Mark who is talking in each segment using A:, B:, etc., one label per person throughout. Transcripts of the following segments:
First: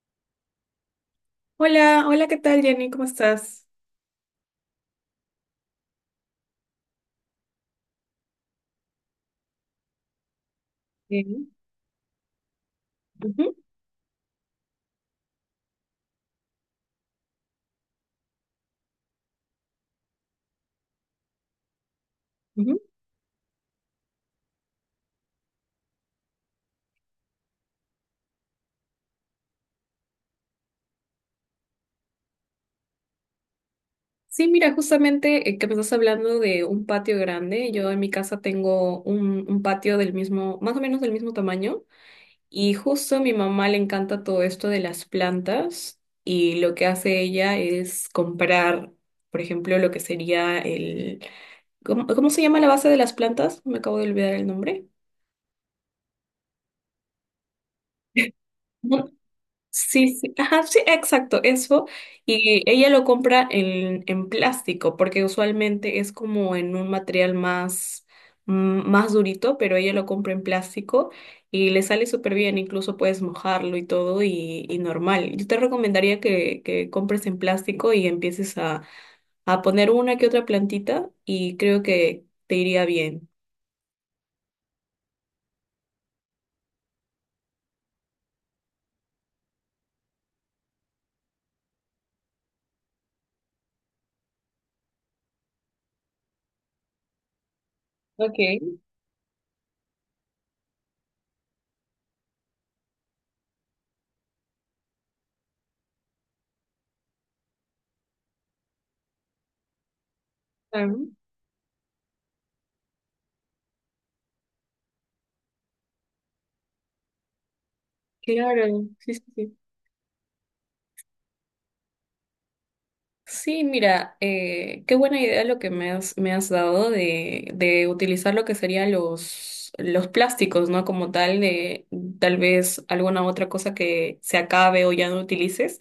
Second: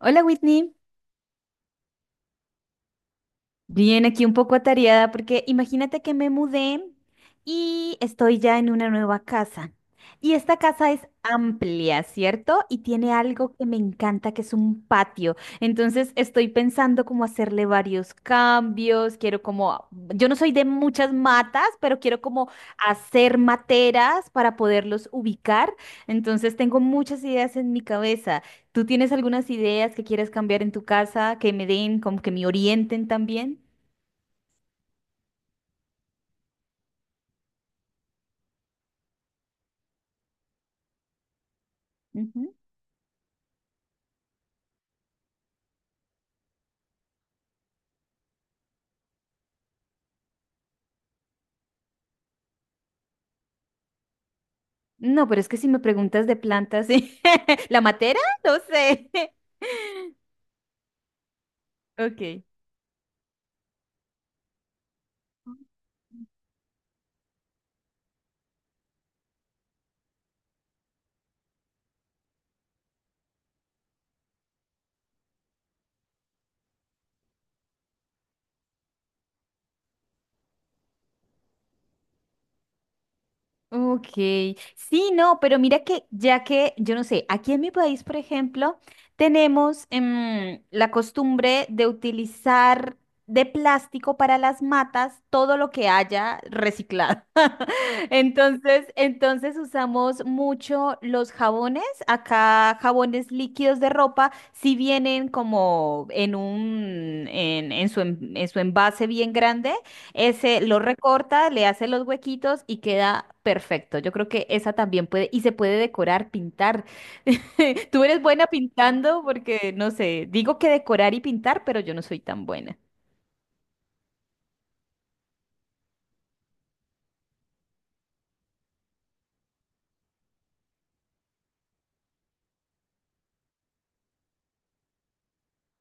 A: Hola Whitney,
B: Hola, hola, ¿qué tal, Jenny? ¿Cómo estás?
A: bien aquí un poco atareada porque imagínate que me mudé y estoy ya en una nueva casa. Y esta casa es
B: Bien.
A: amplia, ¿cierto? Y tiene algo
B: Ujú,
A: que me encanta, que es un patio. Entonces estoy pensando cómo hacerle varios cambios. Quiero como, yo no soy de muchas matas, pero quiero como
B: ujú.
A: hacer materas para poderlos ubicar. Entonces tengo muchas ideas en mi cabeza. ¿Tú tienes algunas ideas que quieras cambiar en tu casa, que me den, como que me orienten también?
B: Sí, mira, justamente que me estás hablando de un patio grande. Yo en mi casa tengo un patio del mismo, más o menos del mismo tamaño.
A: Ujú.
B: Y justo a mi mamá le encanta todo esto de las plantas. Y lo que hace ella es comprar, por ejemplo, lo que sería el... ¿Cómo se llama la base de las plantas? Me acabo de olvidar el nombre.
A: No, pero es que si me preguntas de plantas, ¿La matera? No sé.
B: Sí, sí, ajá, sí, exacto, eso.
A: Ok.
B: Y ella lo compra en plástico, porque usualmente es como en un material más, más durito, pero ella lo compra en plástico y le sale súper bien, incluso puedes mojarlo y todo y normal. Yo te recomendaría que compres en plástico y empieces a poner una que otra plantita y creo que te iría bien.
A: Ok, sí, no, pero mira que ya que, yo no sé, aquí en mi país, por ejemplo, tenemos la costumbre de utilizar de plástico para las matas todo lo que haya reciclado.
B: Ok,
A: Entonces, entonces usamos mucho los jabones, acá jabones líquidos de ropa, si vienen como en un, en su, en su envase bien grande ese lo
B: ah,
A: recorta, le hace los huequitos y queda perfecto. Yo creo que esa también puede, y se puede decorar, pintar. Tú eres buena
B: claro, sí,
A: pintando
B: sí, sí.
A: porque, no sé, digo que decorar y pintar, pero yo no soy tan buena.
B: Sí, mira, qué buena idea lo que me has dado de utilizar lo que serían los plásticos, ¿no? Como tal, de tal vez alguna otra cosa que se acabe o ya no utilices,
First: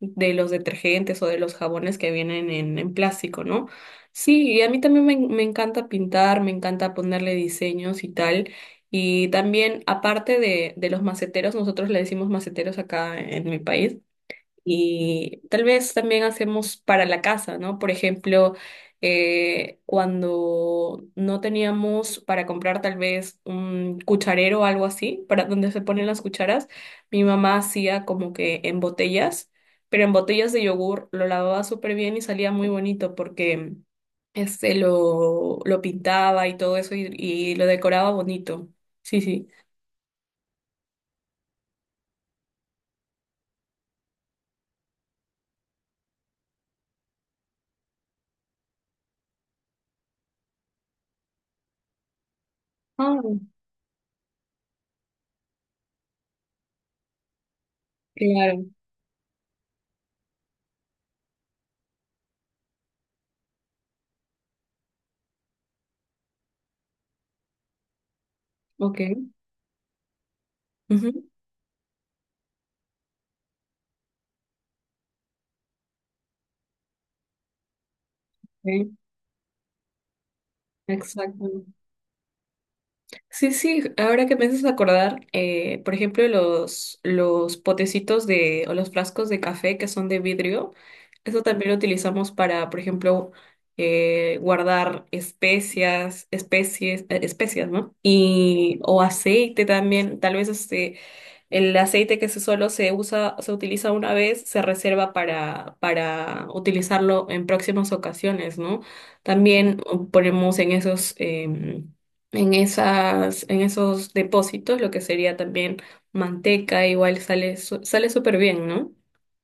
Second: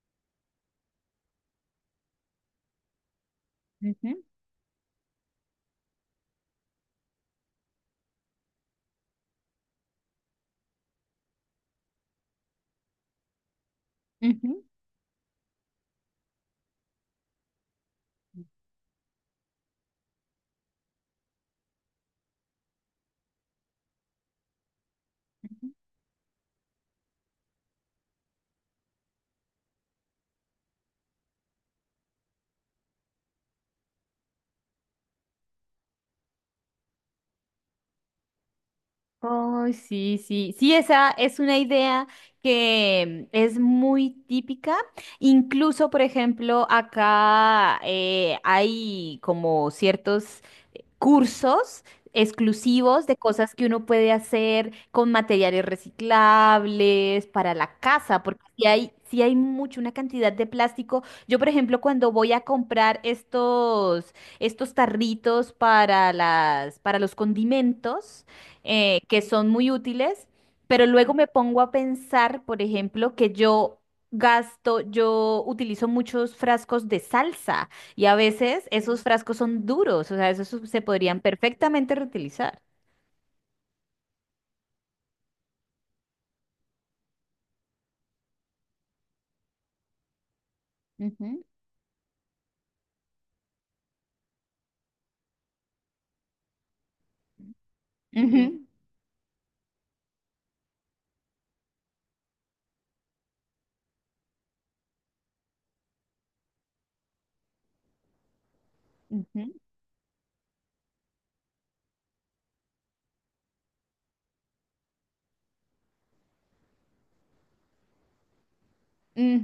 B: de los detergentes o de los jabones que vienen en plástico, ¿no?
A: Ujú,
B: Sí, y a mí también me encanta pintar, me encanta ponerle diseños y tal. Y también, aparte de los maceteros, nosotros le decimos maceteros acá en mi país
A: ujú.
B: y tal vez también hacemos para la casa, ¿no? Por ejemplo, cuando no teníamos para comprar tal vez un cucharero o algo así, para donde se ponen las cucharas, mi mamá hacía como que en botellas, pero en botellas de yogur lo lavaba súper bien y salía muy bonito porque este lo pintaba y todo eso y lo decoraba bonito. Sí, sí.
A: Ay, sí, sí, sí, esa es una idea que es muy típica. Incluso, por ejemplo, acá hay como ciertos cursos exclusivos de
B: Ah,
A: cosas que uno puede hacer con materiales reciclables para la casa, porque
B: claro,
A: si hay, sí hay mucho, una cantidad de plástico. Yo, por ejemplo, cuando voy a comprar estos, estos tarritos para las, para los condimentos, que
B: ok.
A: son muy útiles, pero
B: Ujú,
A: luego me pongo a pensar, por ejemplo, que yo gasto, yo utilizo muchos frascos de salsa. Y a veces
B: sí,
A: esos frascos son duros, o sea, se podrían
B: exacto.
A: perfectamente reutilizar.
B: Sí, sí, ahora que me haces acordar, por ejemplo, los potecitos de, o los frascos de café que son de vidrio,
A: Ujú,
B: eso también lo utilizamos para, por ejemplo, guardar especias, especies, especias, ¿no?
A: ujú,
B: Y, o aceite también, tal vez este, el aceite que se solo se usa, se utiliza una vez, se reserva para utilizarlo en próximas ocasiones, ¿no?
A: ujú,
B: También ponemos en esos, en esas, en esos depósitos lo que sería también manteca, igual sale, sale súper bien, ¿no?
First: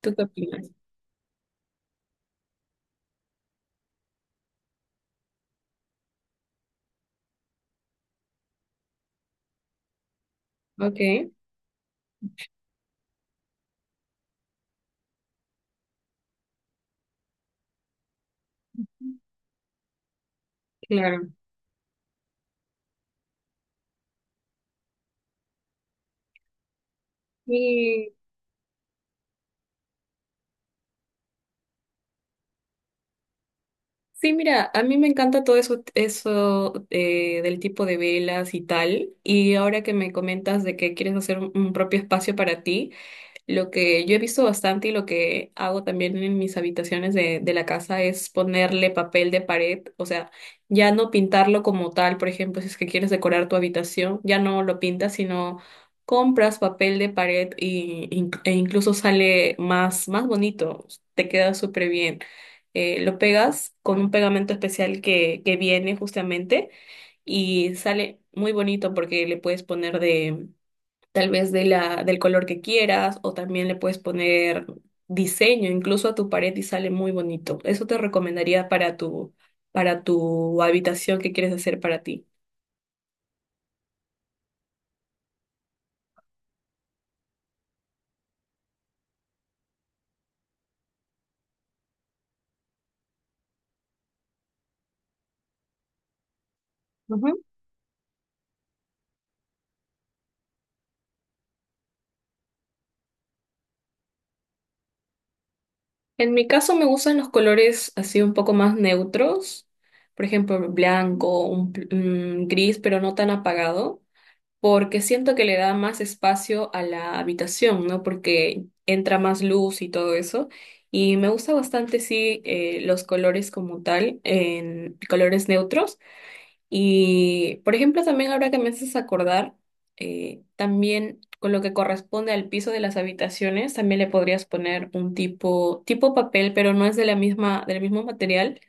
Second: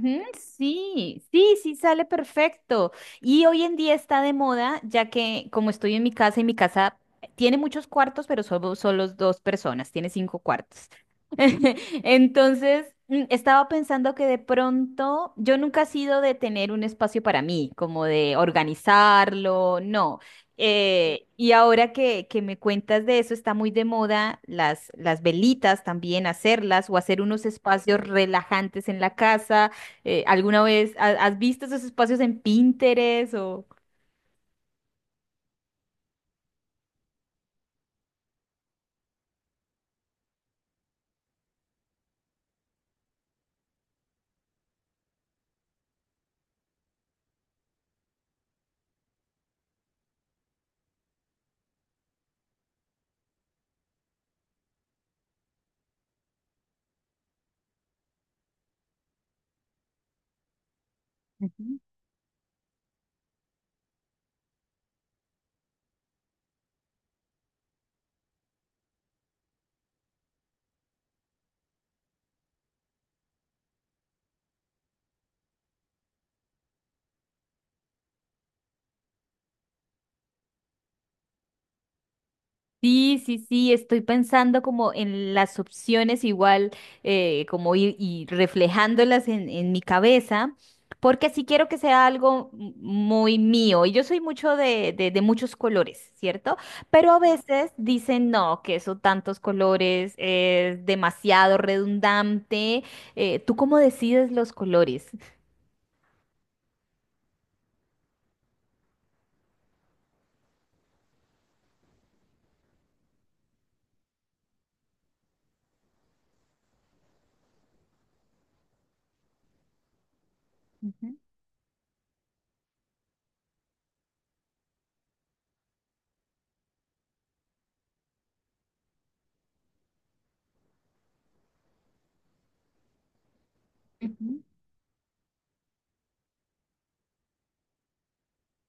B: ¿Tú qué opinas?
A: sí, sí, sí, sale perfecto. Y hoy en día está de moda, ya que como estoy en mi casa y mi casa tiene muchos cuartos, pero solo, solo dos personas, tiene cinco cuartos.
B: Ok,
A: Entonces, estaba pensando que de pronto yo nunca he sido de tener un espacio para mí, como de organizarlo, no.
B: claro.
A: Y ahora que me cuentas de eso, está muy de moda las velitas también, hacerlas o hacer unos espacios
B: Y
A: relajantes en la casa. ¿Alguna vez has visto esos espacios en Pinterest o...?
B: sí, mira, a mí me encanta todo eso, eso del tipo de velas y tal. Y ahora que me comentas de que quieres hacer un propio espacio para ti. Lo que yo he visto bastante y lo que hago también en mis habitaciones de la casa es ponerle papel de pared, o sea, ya no pintarlo como tal, por ejemplo, si es que quieres decorar tu habitación, ya no lo pintas, sino compras papel de pared y, e incluso sale más, más bonito, te queda
A: Ujú.
B: súper bien. Lo pegas con un pegamento especial que viene justamente y sale muy bonito porque le puedes poner tal vez de la, del color que quieras, o también le puedes poner diseño incluso a tu pared y sale muy bonito. Eso te recomendaría para tu habitación que quieres hacer para ti.
A: Sí, sí, sí, estoy pensando como en las opciones igual, como ir y reflejándolas en mi cabeza, porque sí quiero que sea algo muy mío. Y yo soy mucho de muchos colores, ¿cierto? Pero a
B: Ujú.
A: veces dicen, no, que eso tantos colores es demasiado redundante. ¿Tú cómo decides los colores?
B: En mi caso me gustan los colores así un poco más neutros, por ejemplo, blanco, un gris, pero no tan apagado, porque siento que le da más espacio a la habitación, ¿no? Porque entra más luz y todo eso. Y
A: Ujú,
B: me gusta bastante, sí, los colores como tal, en colores neutros. Y, por ejemplo, también ahora que me haces acordar, también con lo que corresponde al piso de las habitaciones, también le
A: ujú,
B: podrías poner un tipo, tipo papel, pero no es de la misma, del mismo material,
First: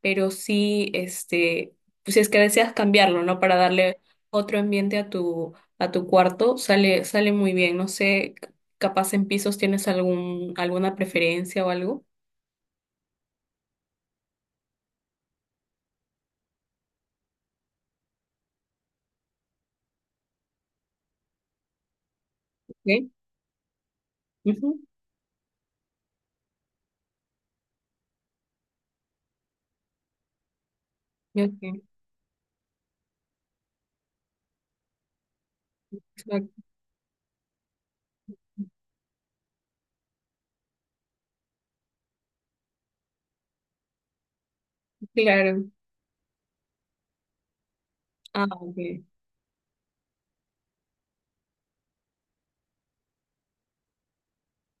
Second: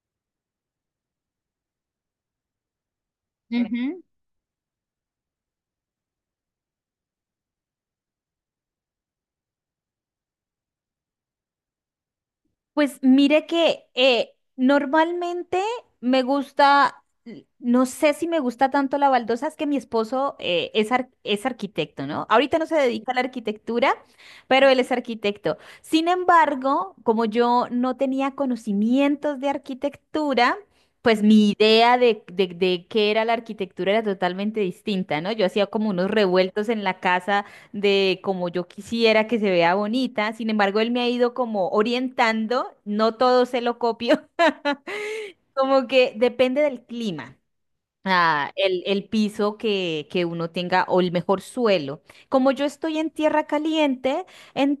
B: pero sí, este, pues si es que deseas cambiarlo, ¿no? Para darle
A: ujú.
B: otro ambiente a tu cuarto, sale, sale muy bien. No sé, capaz en pisos tienes algún, alguna preferencia o algo.
A: Pues mire que normalmente me gusta, no sé si me gusta tanto la baldosa, es que mi esposo es, es arquitecto, ¿no? Ahorita no se
B: Ok.
A: dedica a la arquitectura, pero
B: Ujú.
A: él es arquitecto. Sin embargo, como yo no tenía conocimientos de arquitectura, pues mi
B: Ok.
A: idea de qué era la arquitectura era totalmente distinta, ¿no? Yo hacía como unos
B: Exacto.
A: revueltos en la casa de como yo quisiera que se vea bonita. Sin embargo, él me ha ido como orientando, no todo se lo copio,
B: Claro.
A: como que depende del clima
B: Ah, ok.
A: el piso que uno tenga o el mejor suelo. Como yo estoy en tierra caliente,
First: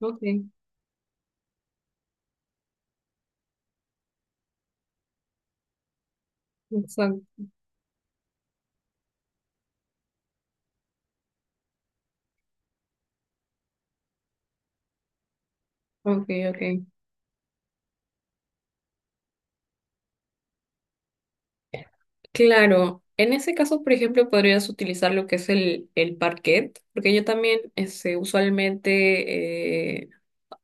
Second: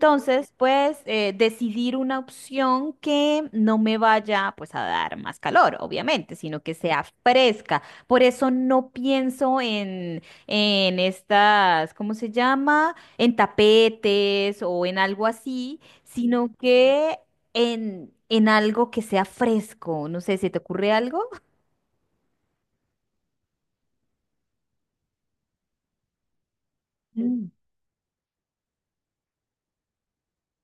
B: Ok.
A: pues decidir una opción que no me vaya pues a dar más calor, obviamente, sino que sea
B: Exacto.
A: fresca. Por eso no pienso en estas, ¿cómo se llama? ¿En tapetes o en algo así?,
B: Ok,
A: sino
B: ok.
A: que en algo que sea fresco. No sé, ¿se te ocurre algo?
B: Claro, en ese caso, por ejemplo, podrías utilizar lo que es el parquet, porque yo
A: Mm,
B: también este, usualmente, eh,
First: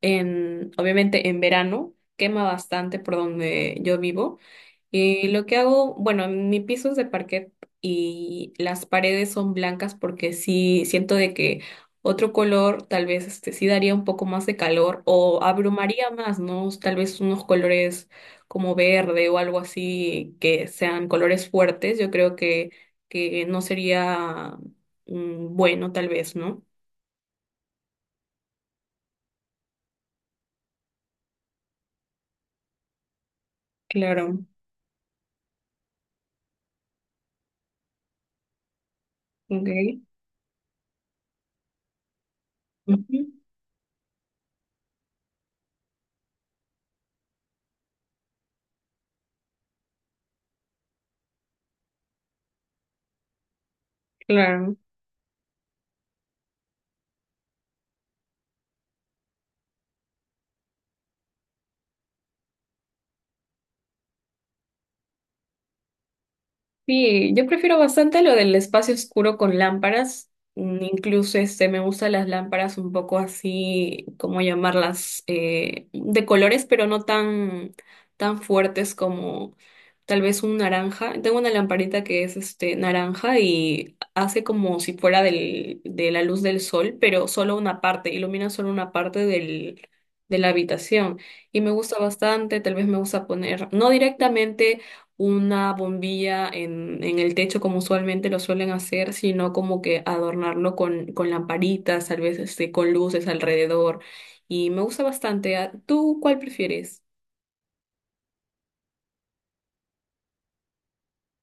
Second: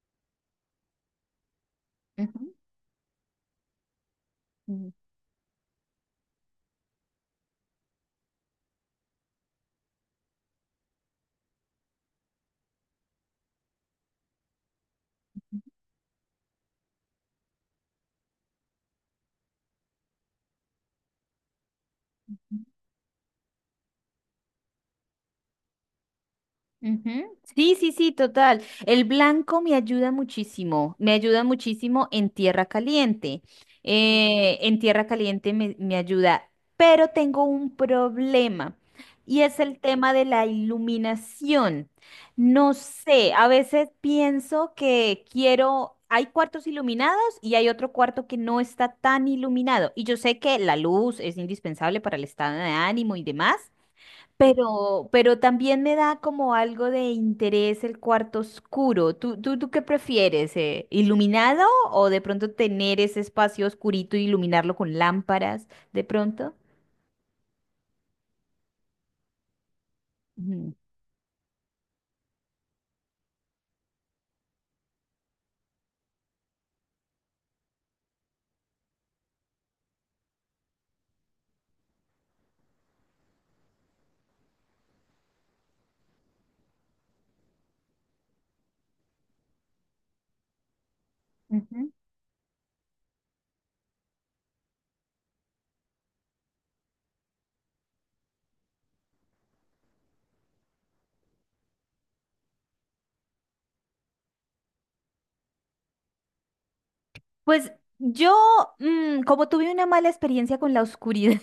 B: en, obviamente en verano, quema bastante por donde yo vivo.
A: ujú.
B: Y lo que hago, bueno, mi piso es de parquet y las paredes son blancas porque sí siento de que otro color tal vez este sí daría un poco más de calor o abrumaría más, ¿no? Tal vez unos colores como verde o algo así que sean colores fuertes, yo creo que no sería bueno tal vez, ¿no?
A: Ujú. Sí, sí, sí, total. El blanco me ayuda muchísimo en tierra caliente.
B: Claro,
A: En tierra caliente me, me ayuda, pero tengo un problema y es el
B: ok.
A: tema de la iluminación. No
B: Ujú,
A: sé, a veces pienso que quiero, hay cuartos iluminados y hay otro cuarto que no está tan iluminado. Y yo sé que la luz es indispensable para el estado de ánimo y demás.
B: claro.
A: Pero también me da como algo de interés el cuarto oscuro. ¿Tú, tú, tú qué prefieres? ¿Iluminado o de pronto tener ese espacio oscurito y iluminarlo con lámparas de pronto?
B: Sí, yo prefiero bastante lo del espacio oscuro con lámparas. Mm, incluso este me gustan las lámparas un poco así, ¿cómo llamarlas? De colores, pero no tan, tan fuertes como tal vez un naranja. Tengo una lamparita que es este naranja y hace como si fuera del, de la luz del sol, pero solo una parte, ilumina solo una parte del, de la habitación. Y me
A: Ujú.
B: gusta bastante, tal vez me gusta poner, no directamente una bombilla en el techo como usualmente lo suelen hacer, sino como que adornarlo con lamparitas, tal vez este, con luces alrededor. Y me gusta bastante. Ah, ¿Tú cuál prefieres?
A: Pues yo, como tuve una mala experiencia con la oscuridad,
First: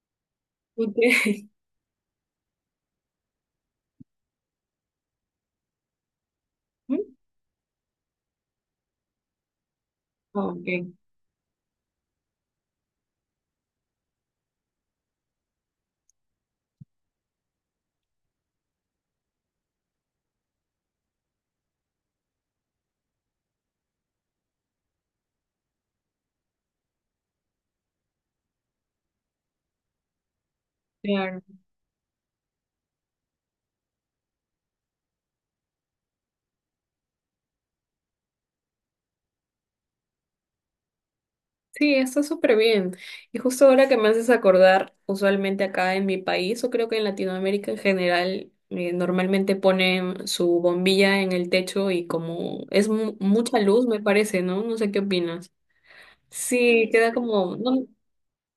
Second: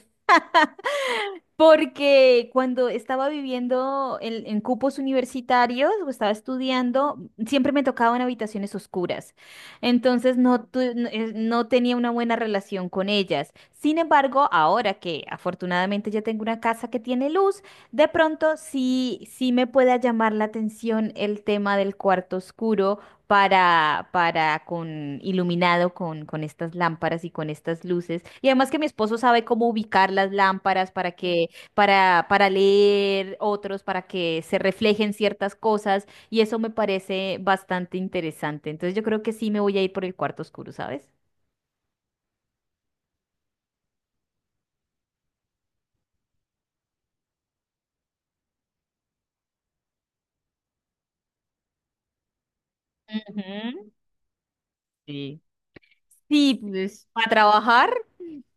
B: ¿Tú
A: porque cuando estaba viviendo en cupos universitarios o estaba estudiando, siempre me tocaban habitaciones oscuras. Entonces no,
B: Ok,
A: no no tenía una buena relación con ellas. Sin embargo, ahora que afortunadamente ya tengo una casa que tiene luz, de pronto sí, sí me pueda llamar la atención el tema del cuarto oscuro para con iluminado con estas lámparas y con estas luces. Y además que mi esposo sabe cómo ubicar las lámparas para
B: claro.
A: que, para leer otros, para que se reflejen ciertas cosas, y eso me parece bastante interesante. Entonces yo creo que sí me voy a ir por el cuarto oscuro, ¿sabes?
B: Sí, está súper bien. Y justo ahora que me haces acordar, usualmente acá en mi país, o creo que en Latinoamérica en general, normalmente ponen su bombilla en el techo y como es mucha luz,
A: Ujú.
B: me parece, ¿no? No sé qué
A: Sí.
B: opinas.
A: Sí,
B: Sí,
A: pues
B: queda
A: para
B: como, no,
A: trabajar.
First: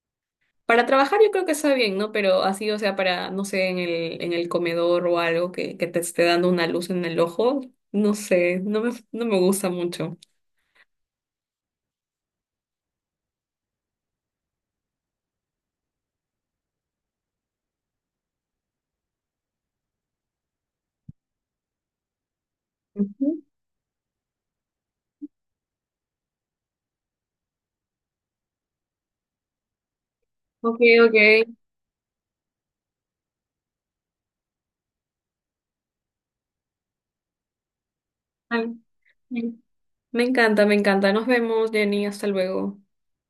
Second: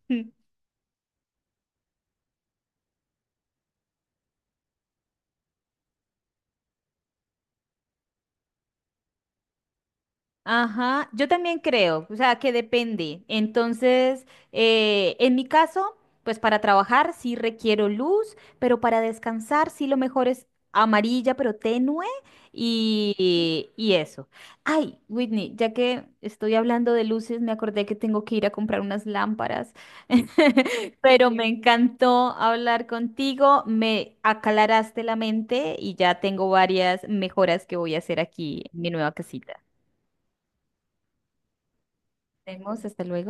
B: para trabajar yo creo que está bien, ¿no? Pero así, o sea, para, no sé, en el comedor o algo que te esté dando una luz en el ojo, no sé, no me gusta mucho.
A: Ajá, yo también creo, o sea, que depende. Entonces, en mi caso, pues para trabajar sí requiero luz, pero para descansar sí lo mejor es amarilla, pero tenue
B: Ujú.
A: y eso. Ay, Whitney, ya que estoy hablando de luces, me acordé que tengo que ir a comprar unas lámparas,
B: Ok, ok.
A: pero me encantó hablar contigo, me aclaraste la mente y ya tengo varias mejoras que voy a hacer aquí
B: Ay,
A: en mi nueva
B: Me
A: casita.
B: me encanta, me encanta. Nos vemos, Jenny, hasta
A: Nos
B: luego.
A: vemos, hasta luego.